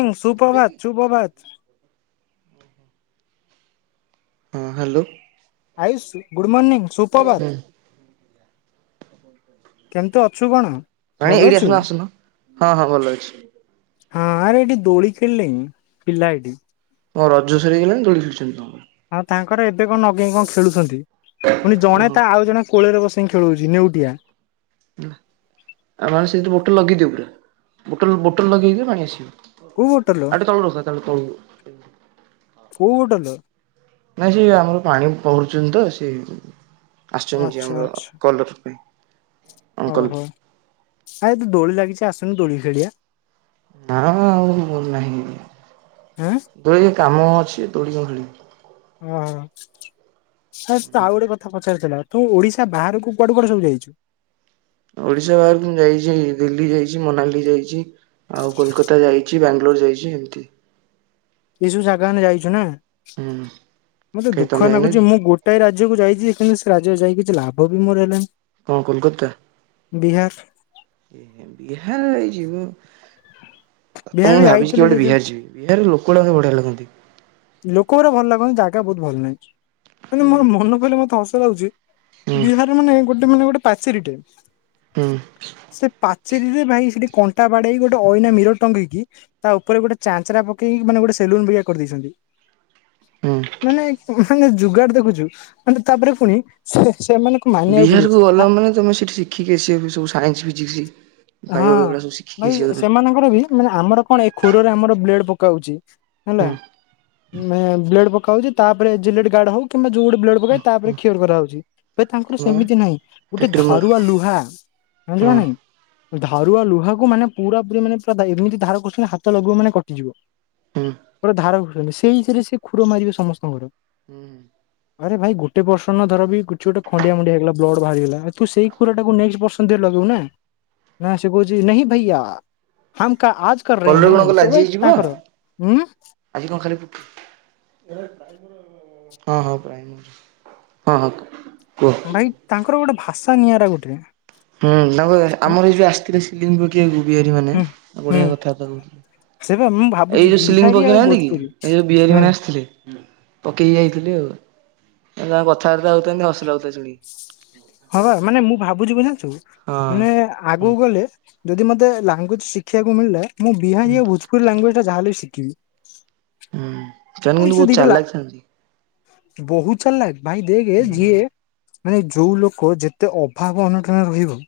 ହୁଁ ଏବେ କି? ସୁୁପ୍ରଭାତ ସୁୁପ୍ରଭାତ। ହଁ ହାଲୋ। ଆୟୁସୁ ଗୁ ଗୁଡ଼ ମର୍ଣ୍ଣିିଂ ସୁପ୍ରଭାତ। କେମତି ଅଛୁ କଣ? ଭଲ ଅଛୁ ହଁ ହଁ ହଁ ଭଲ ଅଛି। ହଁ ଆରେ ଏଠି ଦୋଳି ଖେଲିଲେଇଁ ପିଲା ଏଠି। ଙ୍କ ରଜ ସରିଇଗଲାଣି ଦୋଳିଛନ୍ତି ଖେଳୁଛନ୍ତି ତମର? ହଁ ତାଙ୍କର ଏ ବେ ଙ୍କ ନଗେଇ କଣ ଖେଳୁଛନ୍ତି ପୁଣି ଜଣେ ଓହୋ ତା ଆଉ ଜଣେ କୋଳରେ ବସେଇକି ଖେଳଉଛି ନେଉଟିଆ। ହେଲା ଆମେ ସେଇଠି ବୋଟଲ ଲଗେଇଦିବ ପୁରା ବୋଟଲ ବୋଟଲ ଲଗେଇଦିଅ ପାଣି ଆସିବ। କୋଉ ବୋଟଲ ଆଉ ଟିକେ ତଳୁ ରଖ ତଳୁ ତଳକୁ। କୋଉ ବୋଟଲ? ନାଇଁ ସେ ଆମର ପାଣି ପହରୁଛନ୍ତି ତ ସେଇ ଆସୁଛନ୍ତି ଯେ ଆଚ୍ଛା ଆମର ଆଚ୍ଛା କଲର ପାଇଁ। ଅଙ୍କଲ ଓହୋ ଆ ତ ଦୋଳି ଲାଗି କିଛି ଆସୁନୁ ଦୋଳି ଖେଳିଆ। ନା ମ ଆଉ ମୋର ନାହିଁ ଆଁ ଦୋ କାମ ଅଛି ଦୋଳି କଣ ଖେଳିବି? ହଁ। ହେ ତ ଆଉ ଗୋଟେ କଥା ପଚାରିଥିଲା? ତୁ ଓଡିଶା ବାହାରକୁ କୁଆଡୁ କୁଆଡେ ସବୁ ଯାଇଛୁ? ଓଡିଶା ବାହାରକୁ ମୁଁ ଯାଇଛି ଦିଲ୍ଲୀ ଯାଇଛି ମନାଲି ଯାଇଛି ଆଉ କୋଲକାତା ଯାଇଛି ବାଙ୍ଗଲୋର ଯାଇଛି ଏମତି। ଏଇ ସବୁ ଜାଗା ମାନେ ଯାଇଛୁ ନା? ହୁଁ ମତେ କାଇଁ ତମେ ଦୁଃଖ ଯାଇନ କି ଲାଗୁଛି ମୁଁ ଗୋଟାଏ ରା ରାଜ୍ୟକୁ ଯାଇଛି କିନ୍ତୁ ସେ ରାଜ୍ୟକୁ ଯାଇକ କିଛି ଲାଭ ବି ମୋର ନାହିଁ। କଣ କୋଲକାତା ବିହାର ହେଇ ଯିବ? ବିହାର ମୁଁ ବି ଭାବିଛି ଯାଇଥିଲୁ ସେ କେବେ ଯୋଉ ବିହାର ଯିବି ବିହାର ଲୋକ ଲୋକ ଗୁଡାକ ସବୁ ବଢ଼ିଆ ଲାଗନ୍ତି। ଲୋକ ଗୁରା ଭଲ ଲାଗନ୍ତି ଜାଗା ବହୁତ ଭଲ ନାହିଁ। କିନ୍ତୁ ହୁଁ ମୋର ମନେ କହିଲେ ମତେ ହସ ଲାଗୁଛି ବିହାର ମାନେ ଗୋଟେ ମାନେ ଗୋଟେ ପାଚିରି ଟାଇମ୍ ହୁଁ। ସେଥିିରେ ଭାଇ ସେଠି କଣ୍ଟା ବାଡେଇ ଗୋଟେ ଅଇନା ମିର ଟଙ୍ଗିକି ତା ଉପରେ ଗୋଟେ ଚାଞ୍ଚରା ପକି ମାନେ ଗୋଟେ ସେଲୁନ ବିୟଆ କରିଦେଇଛନ୍ତି। ହୁଁ ମାନେ ସାଙ୍ଗେ ଯୁୋଗାଡ ଦେଖୁଛୁ ମାନେ ତାପରେ ପୁଣି ସେ ସେମାନଙ୍କୁ ମାନିବାକୁ ପଡିବ ବିହାରକୁ ଗଲ ମାନେ ତମେ ସେଠି ଶିଖିକି ଆସିବା ସବୁ ସାଇନ୍ସ ଫିଜିକ୍ସ ବାୟୋ ହଁ ଏଗୁଡା ସବୁ ଶିଖିକି ଭାଇ ଆସିବ ତମେ ସେମାନଙ୍କର ବି ମାନେ ଆମର କଣ ଏ ଖରରେ ଆମର ବ୍ଲେଡ କହୁଛି। ହେଲା। ମେ ବ୍ଲେଡ ପକଉଛି ତାପରେ ଜିଲ ଗାର୍ଡ ହଉ କିମ୍ବା ଯୋଉ ପକ ତାପରେ କର କରାହାଉଛି ତାଙ୍କର ହୁଁ ସେମିତି ନାହିଁ ଗୋଟେ ଟିଟ୍ରିମୋର ଧାରୁଆ ଲୁହା ହଁ ନାଇଁ ଧାରୁଆ ଲୁହାକୁ ମାନେ ପୁରା ପୁରୀ ମାନେ ପୁରା ଏମିତି ଧାର କରୁଛନ୍ତି ହାତ ଲଗୁ ମାନେ କଟିଯିବ। ହୁଁ ପୁର ଧାରା ସେଇ ହରେ ସେ କୁର ମାରିବେ ସମସ୍ତଙ୍କର ହୁଁ ଆରେ ଭାଇ ଗୋଟେ ପର୍ସନ ଧର ବି କିଛି ଗୋଟେ ଖଣ୍ଡିଆଣ୍ଡିଆ ହେଇଗଲା ବ୍ଲଡ ବାହାରିଗଲା ତୁ ସେଇ ଖୁର ଟାକୁ ନେ ପର୍ସନରେ ଲଗେଇୁ ନା। ନା ସେ କହୁଚି ନେହି ଭଇଆ ହମ କା ଆଜ କର ରହେ କଲରେ ହେ କଣ କଲେ ସେ ଆଜି ଭାଇ ହେଇଯିବ ତାଙ୍କର ଉଁ ଆଜି କଣ ଖାଲି ହଁ ହଁ ହଁ ହ। ଭାଇ ତାଙ୍କର ଗୋଟେ ଭାଷା ନିଆରା ଗୋଟେ ହୁଁ ତାଙ୍କ ଆମର ଏଇ ଯୋଉ ଆସିଥିଲେଥିଲା ସିଲଲିଙ୍ଗପୁର। କି ବିହାରି ମାନେ ହୁଁ ହୁଁ। ବଢ଼ିଆ କଥାବାର୍ତ୍ତା ସେ ବା ମୁଁ କହୁଥିଲେ। ଭାବୁଛି ଏଇ ଯୋଉ ସିଲିଙ୍ଗ ବିହାରୀ ଆଉ ପକେଇନାହାନ୍ତି କି ଭୋଜପୁରୀ ଏଇ ଯୋଉ ବିହାରୀ ହଁ ମାନେ ଆସିଥିଲେ ପକେଇକି ଯାଇଥିଲେ ଆଉ। ତାଙ୍କ କଥାବାର୍ତ୍ତା ହଉଛନ୍ତି ହସିଲ ହଉ ହଁବା ମାନେ ମୁଁ ଭାବୁଛି ବୁ ଜଣିଛୁ ହଁ ମାନେ ଆଗକୁ ହୁଁ ଗଲେ। ଯଦି ମୋତେ ଲାଙ୍ଗୁଏଜ ଶିଖିବାକୁ ମିଳିଲେ। ମୁଁ ହୁଁ ବିହାରି ଭୋଜପୁର ଲାଙ୍ଗୁଏଜଟାହାଲଇସି କି? ଉଁ। ଜଣେ ଜଣେ ବହୁତ୍ ଚାଲାକ୍ ଥାଆନ୍ତି। ବହୁ ଚାଲାଖ। ଭାଇ ଦେଖେ ଯିଏ। ମାନେ ଯୋଉ ଲୋକ ଯେତେ ଅଭାବ ଅନଟନ ରହିବ।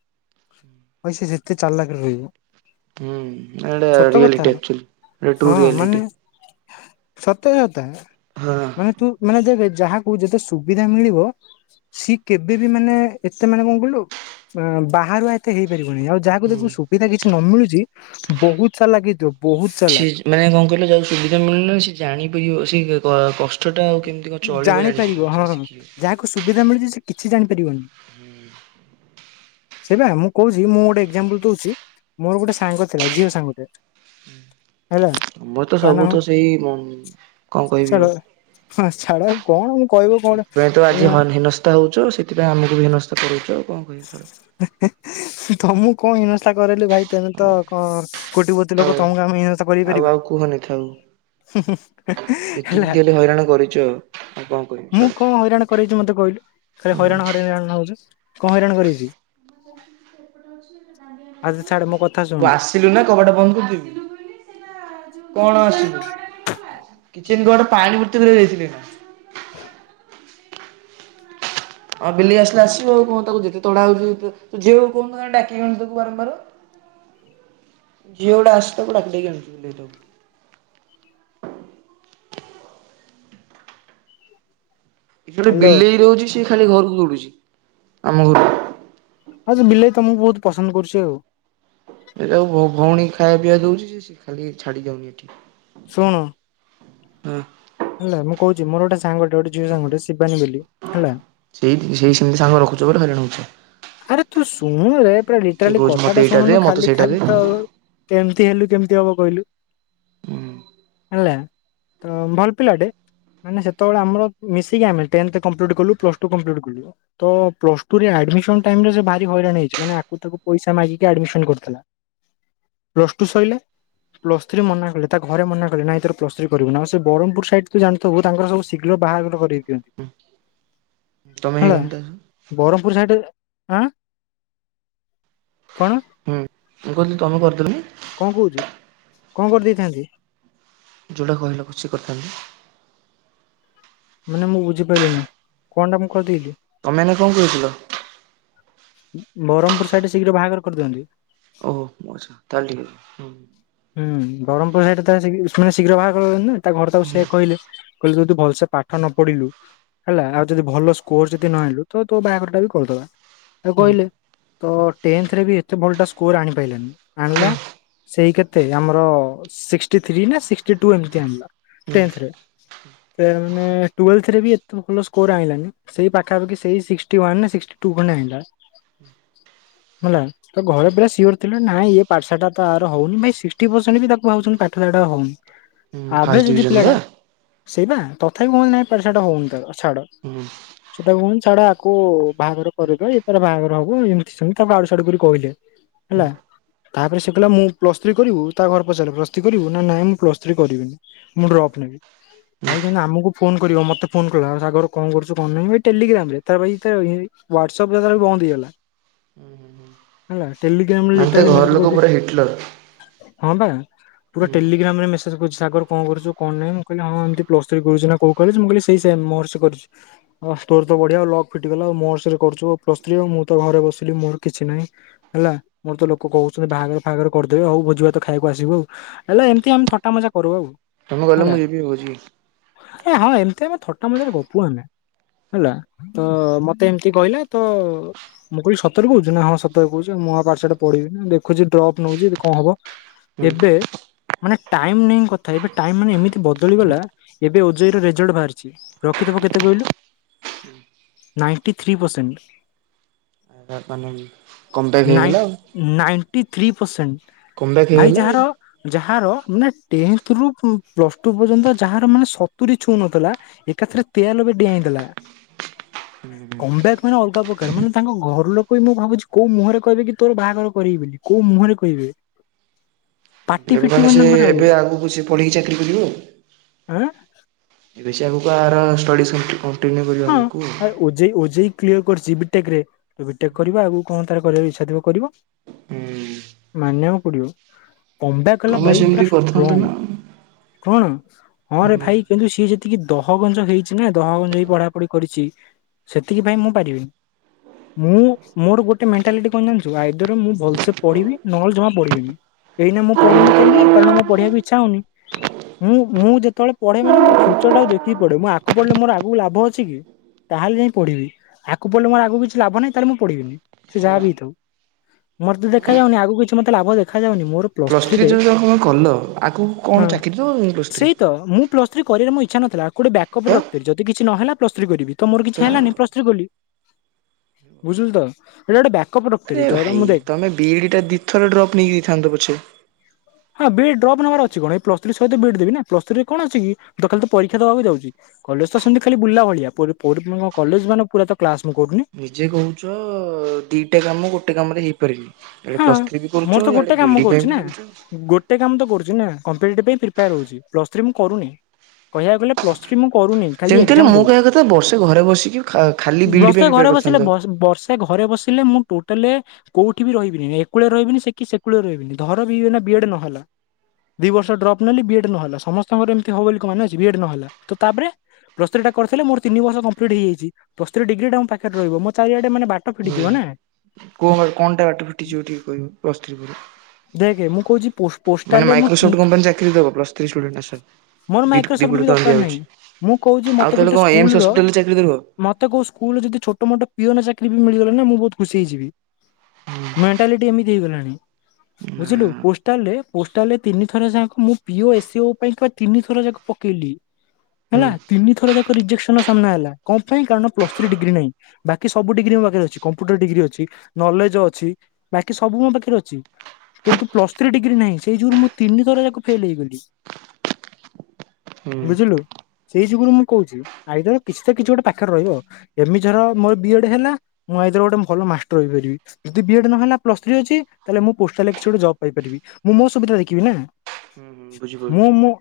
ପଇ ସେ ଯେତେ ଚାଲାଖରେ ରହିବ। ହୁଁ ଏଡା ସତ କଥା ରିୟାଲିଟି‌‌‍ ଆକଚଲି ଟ୍ରୁ ରିୟାଲିଟି। ସତରେ ଅତା। ମାନେ ତୁ ମାନେ ଯେ ରେ ଯାହାକୁ ଯେତେ ସୁବିଧା ମିଳିବ ସିଏ କେବେ ବି ମାନେ ଏତେ ମାନେ କଣ କହିଲୁ ଅଁ ବାହାରୁଆ ତେ ହେଇପାରିବ। [unintelligible] ଆ ଯାହା ଦେଖୁ ହୁଁ। ସୁବିଧା କିଛି ନ ମିଳୁଛି ବହୁତ ସା ଲାଗି [unintelligible] ଛିଜ ମାନେ କଣ କହିଲ ଯଉ ସୁବିଧା ମିଳି ଯାଛି ସେ ଜାଣି ପି ଓ ସି କି କସ୍ ଜାଣିପାରିବ ହଁ ଶିଖିଯିବ। ଯାହାକୁ ସୁବିଧା ମିଳୁଛି ସେ କିଛି ଜାଣିପାରିବନି। ସେଇପା ମୁଁ କହୁଛି ମୁଁ ଗୋଟେ ଏକଜାମ୍ପୁଲ ଦଉଚି ମୋର ଗୋଟେ ସାଙ୍ଗ ଥିଲା ଝିଅ ସାଙ୍ଗଟେ ହେଲା ମୁଁ ତ ତା ନା ସବୁ ତ ସେଇ ବଂ କ‌ଅଁ କହିବି ଛାଡ ଆଉ। ହଁ ଛାଡ ଆଉ କଣ? କହିବ କଣ ସେଇଥିପାଇଁ ତ ଆଜି ହନ୍ ହିନସ୍ତା ହଉଚୁ ସେଥିପାଇଁ ଆମକୁ ବି ହୀନସ୍ତା କରୁଚୁ ଆଉ। କଣ କହିବି ଛାଡ। ତମୁକ କଁ ହିନସ୍ତା କରେ। ଲେ ଭାଇ ତମେ ତ ହଉ କଁ କୋଟି ପତି ଆଉ ଲୋକ ତମକୁ ଆମେ ଇନଥା ଆଉ କରିପାରିବୁ ଆଉ କୁହନି ଥାଉ। ହୁଁ ହୁଁ [unintelligible] ଯେତିକି ହେଲା ଖାଲି ହଇରାଣ କରିଛୁ ଆଉ ଆଉ କଣ କହିବି ମୁଁ ଛାଡ। କଁ ହଇରାଣ କରେଇଚି ମତେ କହିଲୁ ଖାଲି ହଇରାଣ ହୁଁ ହରେୟାଣ ହଉଛୁ। କଁ ହଇରାଣ କରେଇଚି ଆ ତୁ ଆସିଲୁ ନା କବାଟା ବନ୍ଦ କରିଦେଲୁ କଣ ଆସ୍ ଚୀନ୍ ଗଡ଼ ପାଣି ମୁତିଦେ ଯାଇଚି। ଆଉ ବିଲେଇ ଆସିଲେ ଆସିବ ଆଉ କଣ ତାକୁ ଯେତେ ତଡା ହଉଚି [unintelligible] ଝିଅକୁ କହୁନ [unintelligible] ଡାକିବ ତାକୁ ବାରମ୍ବାର ଝିଅ ଗୋଟେ ଆସି ତାକୁ ଡାକିକି ଆଣୁ। ଗୋଟେ ହ୍ୟାଲୋ ବିଲେଇ ରହୁଛି ସେ ଖାଲି ଘରକୁ ଦୌଡୁଛି ଆମ ଘରକୁ। ହଁ ସେ ବିଲେଇ ତମକୁ ବହୁତ ପସନ୍ଦ କରୁଛି ଆଉ। ଏଟାକୁ ମୋ ଭଉଣୀ ଖାଇଆ ପିଇଆ ଦଉଚି ଯେ ଖାଲି ଛାଡି ଯାଉନି ଏଠି। ଶୁଣୁ। ହୁଁ। ହେଲା ମୁଁ କହୁଛି ମୋର ଗୋଟେ ସାଙ୍ଗଟେ ଗୋଟେ ଝିଅ ସାଙ୍ଗଟେ ଶିବାନୀ ବୋଲି ହେଲା। ସେଇ ତ୍ ସେଇ ସେମିତି ସାଙ୍ଗ ରଖୁଛ ବୋଲି ହଇରାଣ ହଉଚ। ଆରେ ତୁ ଶୁଣୁରେ। ପା ଲିଟରାଲି କହୁଛି କଥା ମତେ ଟା ଏଇଟା ଦେ ଶୁଣୁନୁ। ମତେ ଖାଲି ସେଇଟା ଖାଲି ଦେ। ତ କେମିତି ହେଲୁ କେମିତି। କି ହବ କହିଲୁ। ହୁଁ। ହେଲା ତ ଭଲ ପିଲାଟେ। ମାନେ ସେତେବେଳେ ଆମର ମିଶିକି ଆମେ ଟେନ୍ଥ କମ୍ପ୍ଲିଟ୍ କଲୁ ପ୍ଲସ୍ ଟୁ କମ୍ପ୍ଲିଟ୍ କଲୁ। ପ୍ଲସ ଟୁରେ ଆଡମିସନ ଟାଇମରେ ସେ ଭାରି ହଇରାଣ ହେଇଛି। ମାନେ ଆକୁ ତାକୁ ପଇସା ମାଗିକି ଆଡମିସନ କରିଥିଲା। ପ୍ଲସ୍ ଟୁ ସଇଲା ପ୍ଲସ୍ ଥ୍ରୀ ମନା କଲେ। ତା ଘରେ ମନା କଲେ ନାଇଁ ତର ପ୍ଲସ୍ ଥ୍ରୀ କରିବୁ ନା ଆଉ ସେ ବ୍ର୍ମପୁର ସାଇଟ୍ ତୁ ଜାଣିଥିବୁ। ତାର ସବୁ ଶୀଘ୍ର ବାହାଘର କରବେ ତମେ ହେଲା ହେଇଗଲଣି ତା ସହ। ବରମପୁର ସାଇଡ ଆଁ। କଣ? ହୁଁ ମୁଁ କହିଲି ତମେ କର? କଣ କହୁଛୁ? କଣ କରିଦେଇଥାନ୍ତି। ଯୋଉଡ଼ା କହିଲ ଖୁସି କରୁଥାନ୍ତେ। ମାନେ ମୁଁ ବୁଝିପାରିଲି ନି କଣ ଟା ମୁଁ କହିଦେଲିି। ତମେ ଏନା କଣ କହୁଥିଲ। ବ୍ରହମପୁର ସାଇଟ ରେ ଶୀଘ୍ର ବାହାଘର କରିଦିଅନ୍ତି। [unintelligible] ହୁ ବ୍ରହ୍ମପୁର ସଇଟ ତାଲେ ସେ ଶୀଘ୍ର ବାହାଘର ନା ତା ଘର ତାକୁ ହୁଁ ସେଇଆ କହିଲେ କହିଲେ ତୁ ଭଲସେ ପାଠ ନ ପଢିଲୁ ହେଲା। ଆଉ ଯଦି ଭଲ ସ୍କୋର ଯଦି ନଆଣିଲୁ ତ ତୋ ବାହାଘର ଟା ବି କରିଦବା। ତାକୁ କହିଲେ ହୁଁ ତ ଟେନ୍ଥ ରେ ବି ଏତେ ଭଲଟା ସ୍କୋର ଆଣିପାରିଲାନି। ଆଣିଲା ସେଇ କେତେ ତେ ଆମର ସିକ୍ସ୍ ଥ୍ରି ନା ସିକ୍ସଟି ଟୁ ଏମିତି ଆଣିଲା ଟେନ୍ଥ ରେ। ଏ ଉ ମାନେ ଟୁଏଲଥ୍ ଏତେ ବି ସ୍କୋର ଆଣିଲାନି ସେଇ ପାଖାପାଖି ସେଇ ସିକ୍ସ୍ ୱନ୍ ସିକ୍ସଟି ଟୁ ଖଣ୍ଡେ ଆଣିଲା। [inaudible] ହେଲା ତ ଘରେ ପୁରା ସିଓର ଥିଲେ ନାଇଁ ଇଏ ପାଠଶାଟ ଆର ହଉନି। ଭାଇ ସି ସିକ୍ସଟି ପରସେଣ୍ଟ ବି ତାକୁ ଭାବୁଛନ୍ତି ପାଠ ସାଠ ହଉନି। ହୁଁ ଫାଷ୍ଟ ଆଭରେଜ୍ ଅଛି ଡିଭିଜନ ବା ପିଲାଟା। ସେଇ ବା ତଥାପି କୁହନ୍ତି ନାଇଁ ପାଠ ସାଠ ହଉନି ତାର ଛାଡ ହୁଁ ସେଟା କୁହନ୍ତି ଛାଡ ଆକୁ ବାହାଘର କରିଦେ ତାର ବାହାଘର ହବ। ଏମିତି ସେମତି ତାକୁ ଆଡୁ ସିଆଡୁ କରି କହିଲେ। ହୁଁ ହେଲା ତାପରେ ସେ କହିଲା ମୁଁ ପ୍ଲସ୍ ଥ୍ରୀ କରିବୁ ତା ଘରେ ପଚାରିଲ କରିବୁ। ନା ନାଇଁ ମୁଁ ପ୍ଲସ୍ ଥ୍ରୀ କରିବିନି। ମୁଁ ଡ୍ରପ୍ ନେବି ଭାଇ କ ଆମକୁ ଫୋନ କରିବ ମତେ ଫୋନ୍ କରିବ କଣ କରୁଚ କଣ ନାହିଁ ଟେଲିଗ୍ରାମ ରେ ହୱାଟସ୍ଆପ ବନ୍ଦ ହେଇଗଲା [inaudible] ହେଲା। ରେ ମନେ ତା ଲିଟରାଲି ମେସେଜ ଘର ଲୋକ କରୁଛି ପୁରା ହିଟଲର। ହଁ ବା ପୁରା ହୁଁ ଟେଲିଗ୍ରମ ରେ ମେସେଜ୍ କରୁଛି। ସାଗର କଣ କରୁଛୁ କଣ ନାହିଁ ମୁଁ କହିଲିଁ ଏମତି ପ୍ଲସ ଥ୍ରୀ କରୁଛି ନା କଉ କଲେଜ୍। ମୁଁ କହିଲି ସେଇ ସେମ୍ ମରସ୍ କରୁଛି ଅ ତୋର ତ ବଢିଆ ଲକ୍ ଫିଟିଗଲା ଆଉ ମରସ୍ ରେ କରୁୁଚୁ। ପ୍ଲସ ଥ୍ରୀ ଆ ମୁଁ ତ ଘରେ ବସିଲି ମୋର କିଛି ନାହିଁ ହେଲା। ମୋର ତ ଲୋକ କହୁଛନ୍ତି ବାହାଘର ଫାହାଘର କରିଦେବେ ହଉ ଭୋଜି ଭାତ ଖାଇବାକୁ ଆସିବୁ ଆଉ। ହେଲେ ଏମିତି ଆମେ ଥଟ ମଜା କରୁ ଆଉ। ତମେ ଗଲେ ହେଲା ମୁଁ ଯିବି ହଉଚି। ଏ ହଁ ଏମିତି ଆମେ ଥଟା ମଜରେ ଗପୁ ଆମେ ହେଲା। ତ ମୋତେ ଏମିତି କହିଲା ତ ମୁଁ କହିଲି ସତରେ କହୁଛି ନା ହଁ। ସତରେ କହୁଛି। ମୁଁ ଆଉ ପାଠସାଠ ପଢିବିନି ଦେଖୁଛି ଡ୍ରପ୍ ନୋଉଚି ଯଦି କଣ ହବ ହୁଁ ଏବେ ମାନେ ଟାଇମ ନାଇଁ କଥାଇ ମାନେ ଏମିତି ବଦଳିଗଲା। ଏବେ ଓ ଜେ ଇ ର ରେଜଲ୍ଟ ବାହାରିଛି ରଖିଥିବ କେତେ କହିଲୁ ନାଇନ୍ଟି ଥ୍ରି ପର୍ସେଣ୍ଟ। ମାନେ କମ୍ ବ୍ୟାକ୍ ନାଇ ହେଇଗଲା ଆଉ ନାଇନ୍ ଥ୍ରୀ ପରସେଣ୍ଟ। କମ୍ ବ୍ୟାକ୍ ଭାଇ ହେଇଗଲା ଆଉ ଯାହାର ଯାହା ତାର ମାନେ ଟେନ୍ଥ ରୁ ପ୍ଲସ ଟୁ ପର୍ଯ୍ୟନ୍ତ। ଯାହାର ମାନେ ସତୁରି ଛୁଉଁ ନଥିଲା ଏକାଥରେ ତେୟାଲବେ ଡେଇଁଦେଲା। କମ୍ବେକ୍ ମାନେ ଅଲଗା ପ୍ରକାର। ମାନେ ତାଙ୍କ ଘର ଲୋକ ବି ମୁଁ ଭାବୁଛି କୋଉ ମୁହଁରେ କହିବେ କି ତୋର ବାହାଘର କରିବି ବୋଲି। କୋଉ ମୁହଁରେ କହିବେ। [inaudible] ମାନେ ଫିଟିବନି ସେ ତାଙ୍କର ଆଉ ଏବେ ଆଗକୁ ସେ ପଢ଼ିକି ଚାକିରରି କରିବେ ଆଉ ଆଁ ବେଶୀ ଆଗକୁ ଆର ଷ୍ଟଡି ସେଣ୍ର କ ହଁ ଆରେ ଓଜେଇ ଓଜେଇ କ୍ଲିୟର କରିଛି ବିଟେକରେ ବିଟେକ୍ କରିବ। ଆଗକୁ କଣ ତାର କରିବାକୁ ଇଚ୍ଛାଥିବ କରିବ। ହୁଁ ମାନୁ ପଡ଼ିବ ଉଁ କମବାକ କଲା ତମେ ଭାଇ ପୁରା ସେମିତି କରିଥାନ୍ତ ଷ୍ଟ୍ରଙ୍ଗ ନା କଣ ହଁରେ ତମେ ଭାଇ କିନ୍ତୁ ସିଏ ଯେତିକି ହଁ ବନ୍ଧୁ ହେଇ [unintelligible] ଯୋଉ ପଢା। କରିଛି ସେତିକି ପାଇଁ ମୁଁ ପାରିବିନି ମୁଁ ମୋର ଗୋଟେ ମେଣ୍ଟାଲିଟୀ କଣ ଜାଣିଛୁ ଆଇଦର ମୁଁ ଭଲ ସେ ପଢିବି ନହେଲେ ଜମା ପଢିବି ଏଇ ନା ମୁଁ ପଢୁନି କାହିଁକି କାରଣ ମୋ ପଢିବାକୁ ଇଚ୍ଛା ହଉନି ମୁଁ ମୁଁ ଯେତେବେଳେ ପଢେ ମାନ ମୁଁ ଫ୍ୟୁଚରଟା ଦେ କି ପଡେଁ ଆଗକୁ ପଡିଲ ମୋର ଆକୁ ଲାଭ ଅ ଛି କି ତାହେଲେ ଯାଇ ପଢିବି ଆଗ ପଢିଲେ ମୋର ଆଗ କିଛି ଲାଭ ନାହିଁ ତାହେଲେ ମୁଁ ପଢ଼ିବିନି ସେ ଯାହା ହଁ ବି ହେଇଥାଉ ମୋର ତ ଦେଖାଯ ଯାଉନି ଆଗକୁ କିଛି ମତେ ଲାଭ ଦେଖାଯାଉନି। ମୋର ପ୍ଲସ ପ୍ଲସ୍ ଥ୍ରୀ ଥ୍ରୀରେ ଯଦି କଣ କଲ ଆଗକୁ କଣ ହଁ ଚାକିରି ଦ ପ୍ଲସ୍ ଥ୍ରୀ ସେଇ ତ ମୁଁ ପ୍ଲସ୍ କରିବାର ମ ଇଚ୍ଛା ନଥିଲା। ଗୋଟ ତ ବ୍ୟାକପରେ ରଖିିବ ଯଦି କି କିଛି ନହେଲେ ପ୍ଲସ୍ ଥ୍ରୀ କରିବି। ତ ମୋର କିଛି ହେଲାନି ପ୍ରସ୍ ଥ୍ରୀ କଲି। ବୁଝିଲ ତ ଏଟା ବ୍ୟାଖ ଆରେ ଭାଇ ତମେ ବି ଡି ଟା ଦଇ ଥର ଡ୍ରପ୍ ନେଇକି ଦେଇଥାନ୍ତ ପଛେ। ଟପ ନବାର ଅଛି କଣ ଏ ପସ ଥ୍ରୀ ସହିତ ବିଟ ଦେବି ନା ପ୍ସସ ଥ୍ରୀ ରେ କଣଛି କି ତାଲି ତ ପରୀକ୍ଷା ଦେବାକୁ ଯାଉଛି କଲେଜ ତ ସେମତି ଖାଲି ବୁଲା ଭ [unintelligible] କଲେଜ ମାନେ ପୁରାତ କ୍ଲାସ ମୁଁ କରୁନି ନିଜେ କହୁଛ ଦିଟା କାମ ଗୋଟେ କାମରେ ହେଇପାରିବି। ହଁ ମୋର ତ ଗୋଟେ କାମ ପାଇଁ କରୁଛି ବି ନା ଦଉଛ ଗୋଟେ କାମ ତ କରୁଛି ନା କମ୍ପିଟେଟିଭ ପାଇଁ ପ୍ରିପାର ହଉଛି। ରେ ମୁଁ କରୁନି କହିବାକୁ ଗଲେ- ପ୍ଲସ୍ ଥ୍ରୀ ମୁଁ କରୁନି ଖାଲି ସେମିତି ହେଲେ ଏକ୍ଜାମ ମୁଁ ଦଉଛି। କହିବା କଥା ବର୍ଷେ ଘରେ ବସିକି ଖା ଖାଲି ବିଇଡି ପାଇଁ ବର୍ଷେ ପ୍ରିପେୟାର ଘରେ ବସିଲେ କରିଥାନ୍ତ। ବର୍ଷେ ଘରେ ବସିଲେ ମୁଁ- ଟୋଟାଲେ କୋଉଠି? ଠ ବି ରହିବିନି ଏକୁଳିରେ ରହିବିନି ସେି ସେକୁୁରେ ରହିବିନି ଧର ବି ବିଏଡ ନ ହେଲା ଦି ବର୍ଷ ଡ୍ରପ ନଲେ ବିଏଡ୍ ନହେଲା ସମସ୍ତଙ୍କର ଏମିତି ହବ ବୋଲି ମାନେ ଅଛି। ବି ଏଡ ନହେଲା ତ ତାପରେ ପ୍ଲସଥ୍ରୀ ଟା କରିଥିଲେ ମୋର ତିନି ବର୍ଷ କମ୍ପ୍ଲିଟ ହେଇଯାଇଛି ପ୍ଲଥ୍ରି ଡିଗ୍ରୀ ଟା ମୋ ପାଖରେ ରହ ମୋ ଚାରିଆଡେ ମାନେ ବାଟ ହୁଁ ଫିଟିଯିବ ନା। କୁହ। କଣଟା ବାଟ ଫିଟିଯିବ ଟିକେ କହିବ ପ୍ଲସଥ୍ରି ପରରେ। ଦେଖ ମୁଁ କହୁଛି। ପୋଷ୍ଟ ପୋଷ୍ଟାଲ ରେ ମୁଁ କମ୍ପାନୀ ଚାକିରି ଦବ ପ୍ଲସ୍ ଥ୍ରୀ ଷ୍ଟୁଡେଣ୍ଟ ଆସ ମୋର ଦି ଦି ମାଇକ୍ରୋସଫ୍ଟ କୋଟି ବି ଟଙ୍କା ଦରକାର ନାହିଁ। ଦିଆହଉଛି ମୁଁ କହୁଛି ଆଉ ମତେ ତାହେଲେ ଗୋଟେ କଣ ଏମ୍ସ ସ୍କୁଲର ହସ୍ପିଟାଲରେ ଚାକିରି ଦବ ହୁଁ। ମୋତେ କଉ ସ୍କୁଲ ଯଦି ଛୋଟ ମୋଟ ପିଓନ ଚାକିରି- ମିଳିଗଲେ ନା ମୁଁ ବହୁତ ଖୁସି ହେଇଯିବି। ମେଣ୍ଟାଲିଟି ଏମିତି ହେଇଗଲାଣି। ବୁଝିଲୁ ପୋଷ୍ଟାଲରେ ପୋଷ୍ଟାଲରେ ତିନିଥର ଯାକ ମୁଁ ପିଇଓ ଏସିଓ ପାଇଁ କା ତିନି ଥର ଯାକ ପକେଇଲି। ହୁଁ ହେଲା ତିନି ଥରେ ଯାକ ରିଜେକ୍ସନ ଆ ସାମ୍ନା ହେଲା। କଣ ପାଇଁ କାରଣ ପ୍ଲସ୍ ଥ୍ରୀ ଡିଗ୍ରୀ ନାହିଁ। ବାକି ସବୁ ଡିଗ୍ରୀ ମୋ ପାଖରେ ଅଛି। କମ୍ପ୍ୟୁଟର ଡିଗ୍ରୀ ଅଛି। ନଲେଜ ଅଛି। ବାକି ସବୁ ମୋ ପାଖରେ ଅଛି। କିନ୍ତୁ ପ୍ଲସ ଥ୍ରୀ ଡିଗ୍ରୀ ନାହିଁ ସେଇ ଯୁଗରୁ ମୁଁ ତିନି ଥର ଯାକ ଫେଲ ହେଇଗଲି। ହୁଁ। ବୁଝିଲୁ ସେଇ ଯୁଗୁରୁ ମୁଁ କହୁଛି। ଆଇଦର କିଛି ତ କିଛି ଗୋଟେ ପାଖରେ ରହିବ ଏମିତି ଧର ମୋର ବିଏଡ ହେଲା ମୁଁ ଆଇଦର ଗୋଟେ ଭଲ ମାଷ୍ଟର ହେଇପାରିବି ଯଦି ବିଏଡ ନହଲା ପ୍ଲସ୍ ଥ୍ରୀ ଅଛି। ତାହେଲେ ମୁଁ ପୋଷ୍ଟାଲରେ କିଛି ଗୋଟେ ଜବ ପାଇପାରିବି। ମୁଁ ମୋ ସୁବିଧା ଦେଖିବି ନା। ହୁଁ ହୁଁ ମୁଁ ବୁଝିପାରୁଛି। ମୁଁ।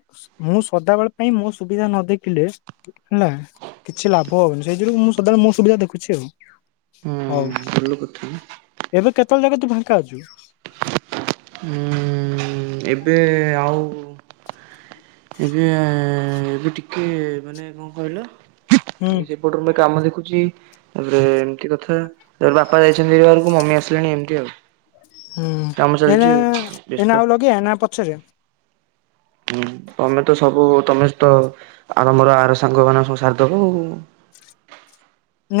ମୁଁ ସଦାବେଳେ ପାଇଁ ମୋ ସୁବିଧା ନ ଦେଖିଲେ ହେଲା କିଛି ଲାଭ ହବନି, ସେଇ ଯୁୁଗୁରୁ ମୁଁ ସଦାବେଳେ ମୋ ସୁବିଧା ଦେଖୁଛି ଆଉ, ହଉ ହୁଁ। ଭଲ କଥା ଏବେ କେତେବେଳେ ଜାଗା ତୁ ଫାଙ୍କା ଅଛୁ? ଉଁ ଏବେ ଆଉ। ଏବେ ଏବେ ଟିକେ ମାନେ କଣ କହିଲ ହୁଁ ସେପଟରୁ କାମ ଦେଖୁ ତାପରେ ଏମିତି କଥା ତାପରେ ବାପା ଯାଇଛନ୍ତିି ବାହାରକୁ ମମି ଆସିଲେଣି ଏମିତି ଆଉ। ହୁଁ କାମ ଚାଲିଛି ଏଇନା ଆଉ ବ୍ୟସ୍ତ। ଏଇନା ଆଉ ଲଗେଇଆ ନା ପଛରେ? ହୁଁ ତମେ ତ ସବୁ ତମେ ତ ଆର ମୋର ଆର ସାଙ୍ଗ ମାନ ସବୁ ସାରିଦବ ଆଉ।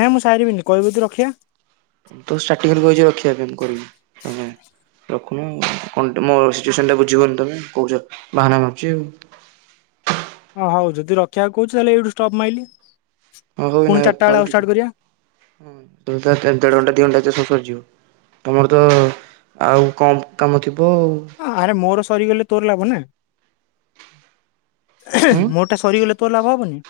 ନାଇଁ ମୁଁ ସାରିବିନି କହିବୁ ଯଦି ରଖିବା। ମୁଁ ତ ଷ୍ଟାର୍ଟିଂ ରୁ କହିଛି ରଖିବା ପାଇଁ କରିବି, ରଖୁନ ମୋ ସିଚୁଏସନ ଟା ବୁଝିବୁନି ତମେ କହୁଛ ବାହାନା ମାରୁଚି ଆଉ। ଓ ହଉ ଯଦି ରଖିବାକୁ କହୁଛି ତାହେଲେ ଏଇଠୁ ଷ୍ଟପ୍ ମାଇଲିି। ହଁ ହଉନାଇ ଥାଉ ଟିକେ, ହଁ ଦି ଦେଢ଼ ଘଣ୍ଟା ଦି ଘଣ୍ଟା ଯାଇ ତମର ତ ଆଉ କଣ କାମ ଥିବ। ଆଉ ଆରେ ମୋର ସରିଗଲେ ତୋର ଲାଭ ନା। ମୋରଟା ସରିଗଲେ ତୋ ଲାଭ ହବନି?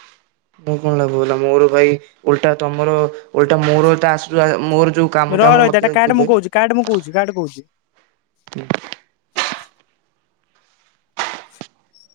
ମୋର କଣ ଲାଭ ହେଲା, ମୋର ଭାଇ ଓଲଟା ତମର ଓଲଟା ମୋର ଏଟା ଆସୁ ମୋର ଯୋଉ କାମ ରହ ରହ ଦାମ ଏଇଟା ମତେ କାଟେ ମୁଁ ଦେବେ। କହୁଛି କାଟେ ମୁଁ କହୁଛି କାଟେ କହୁଛି। [unintelligible] [unintelligible] [unintelligible]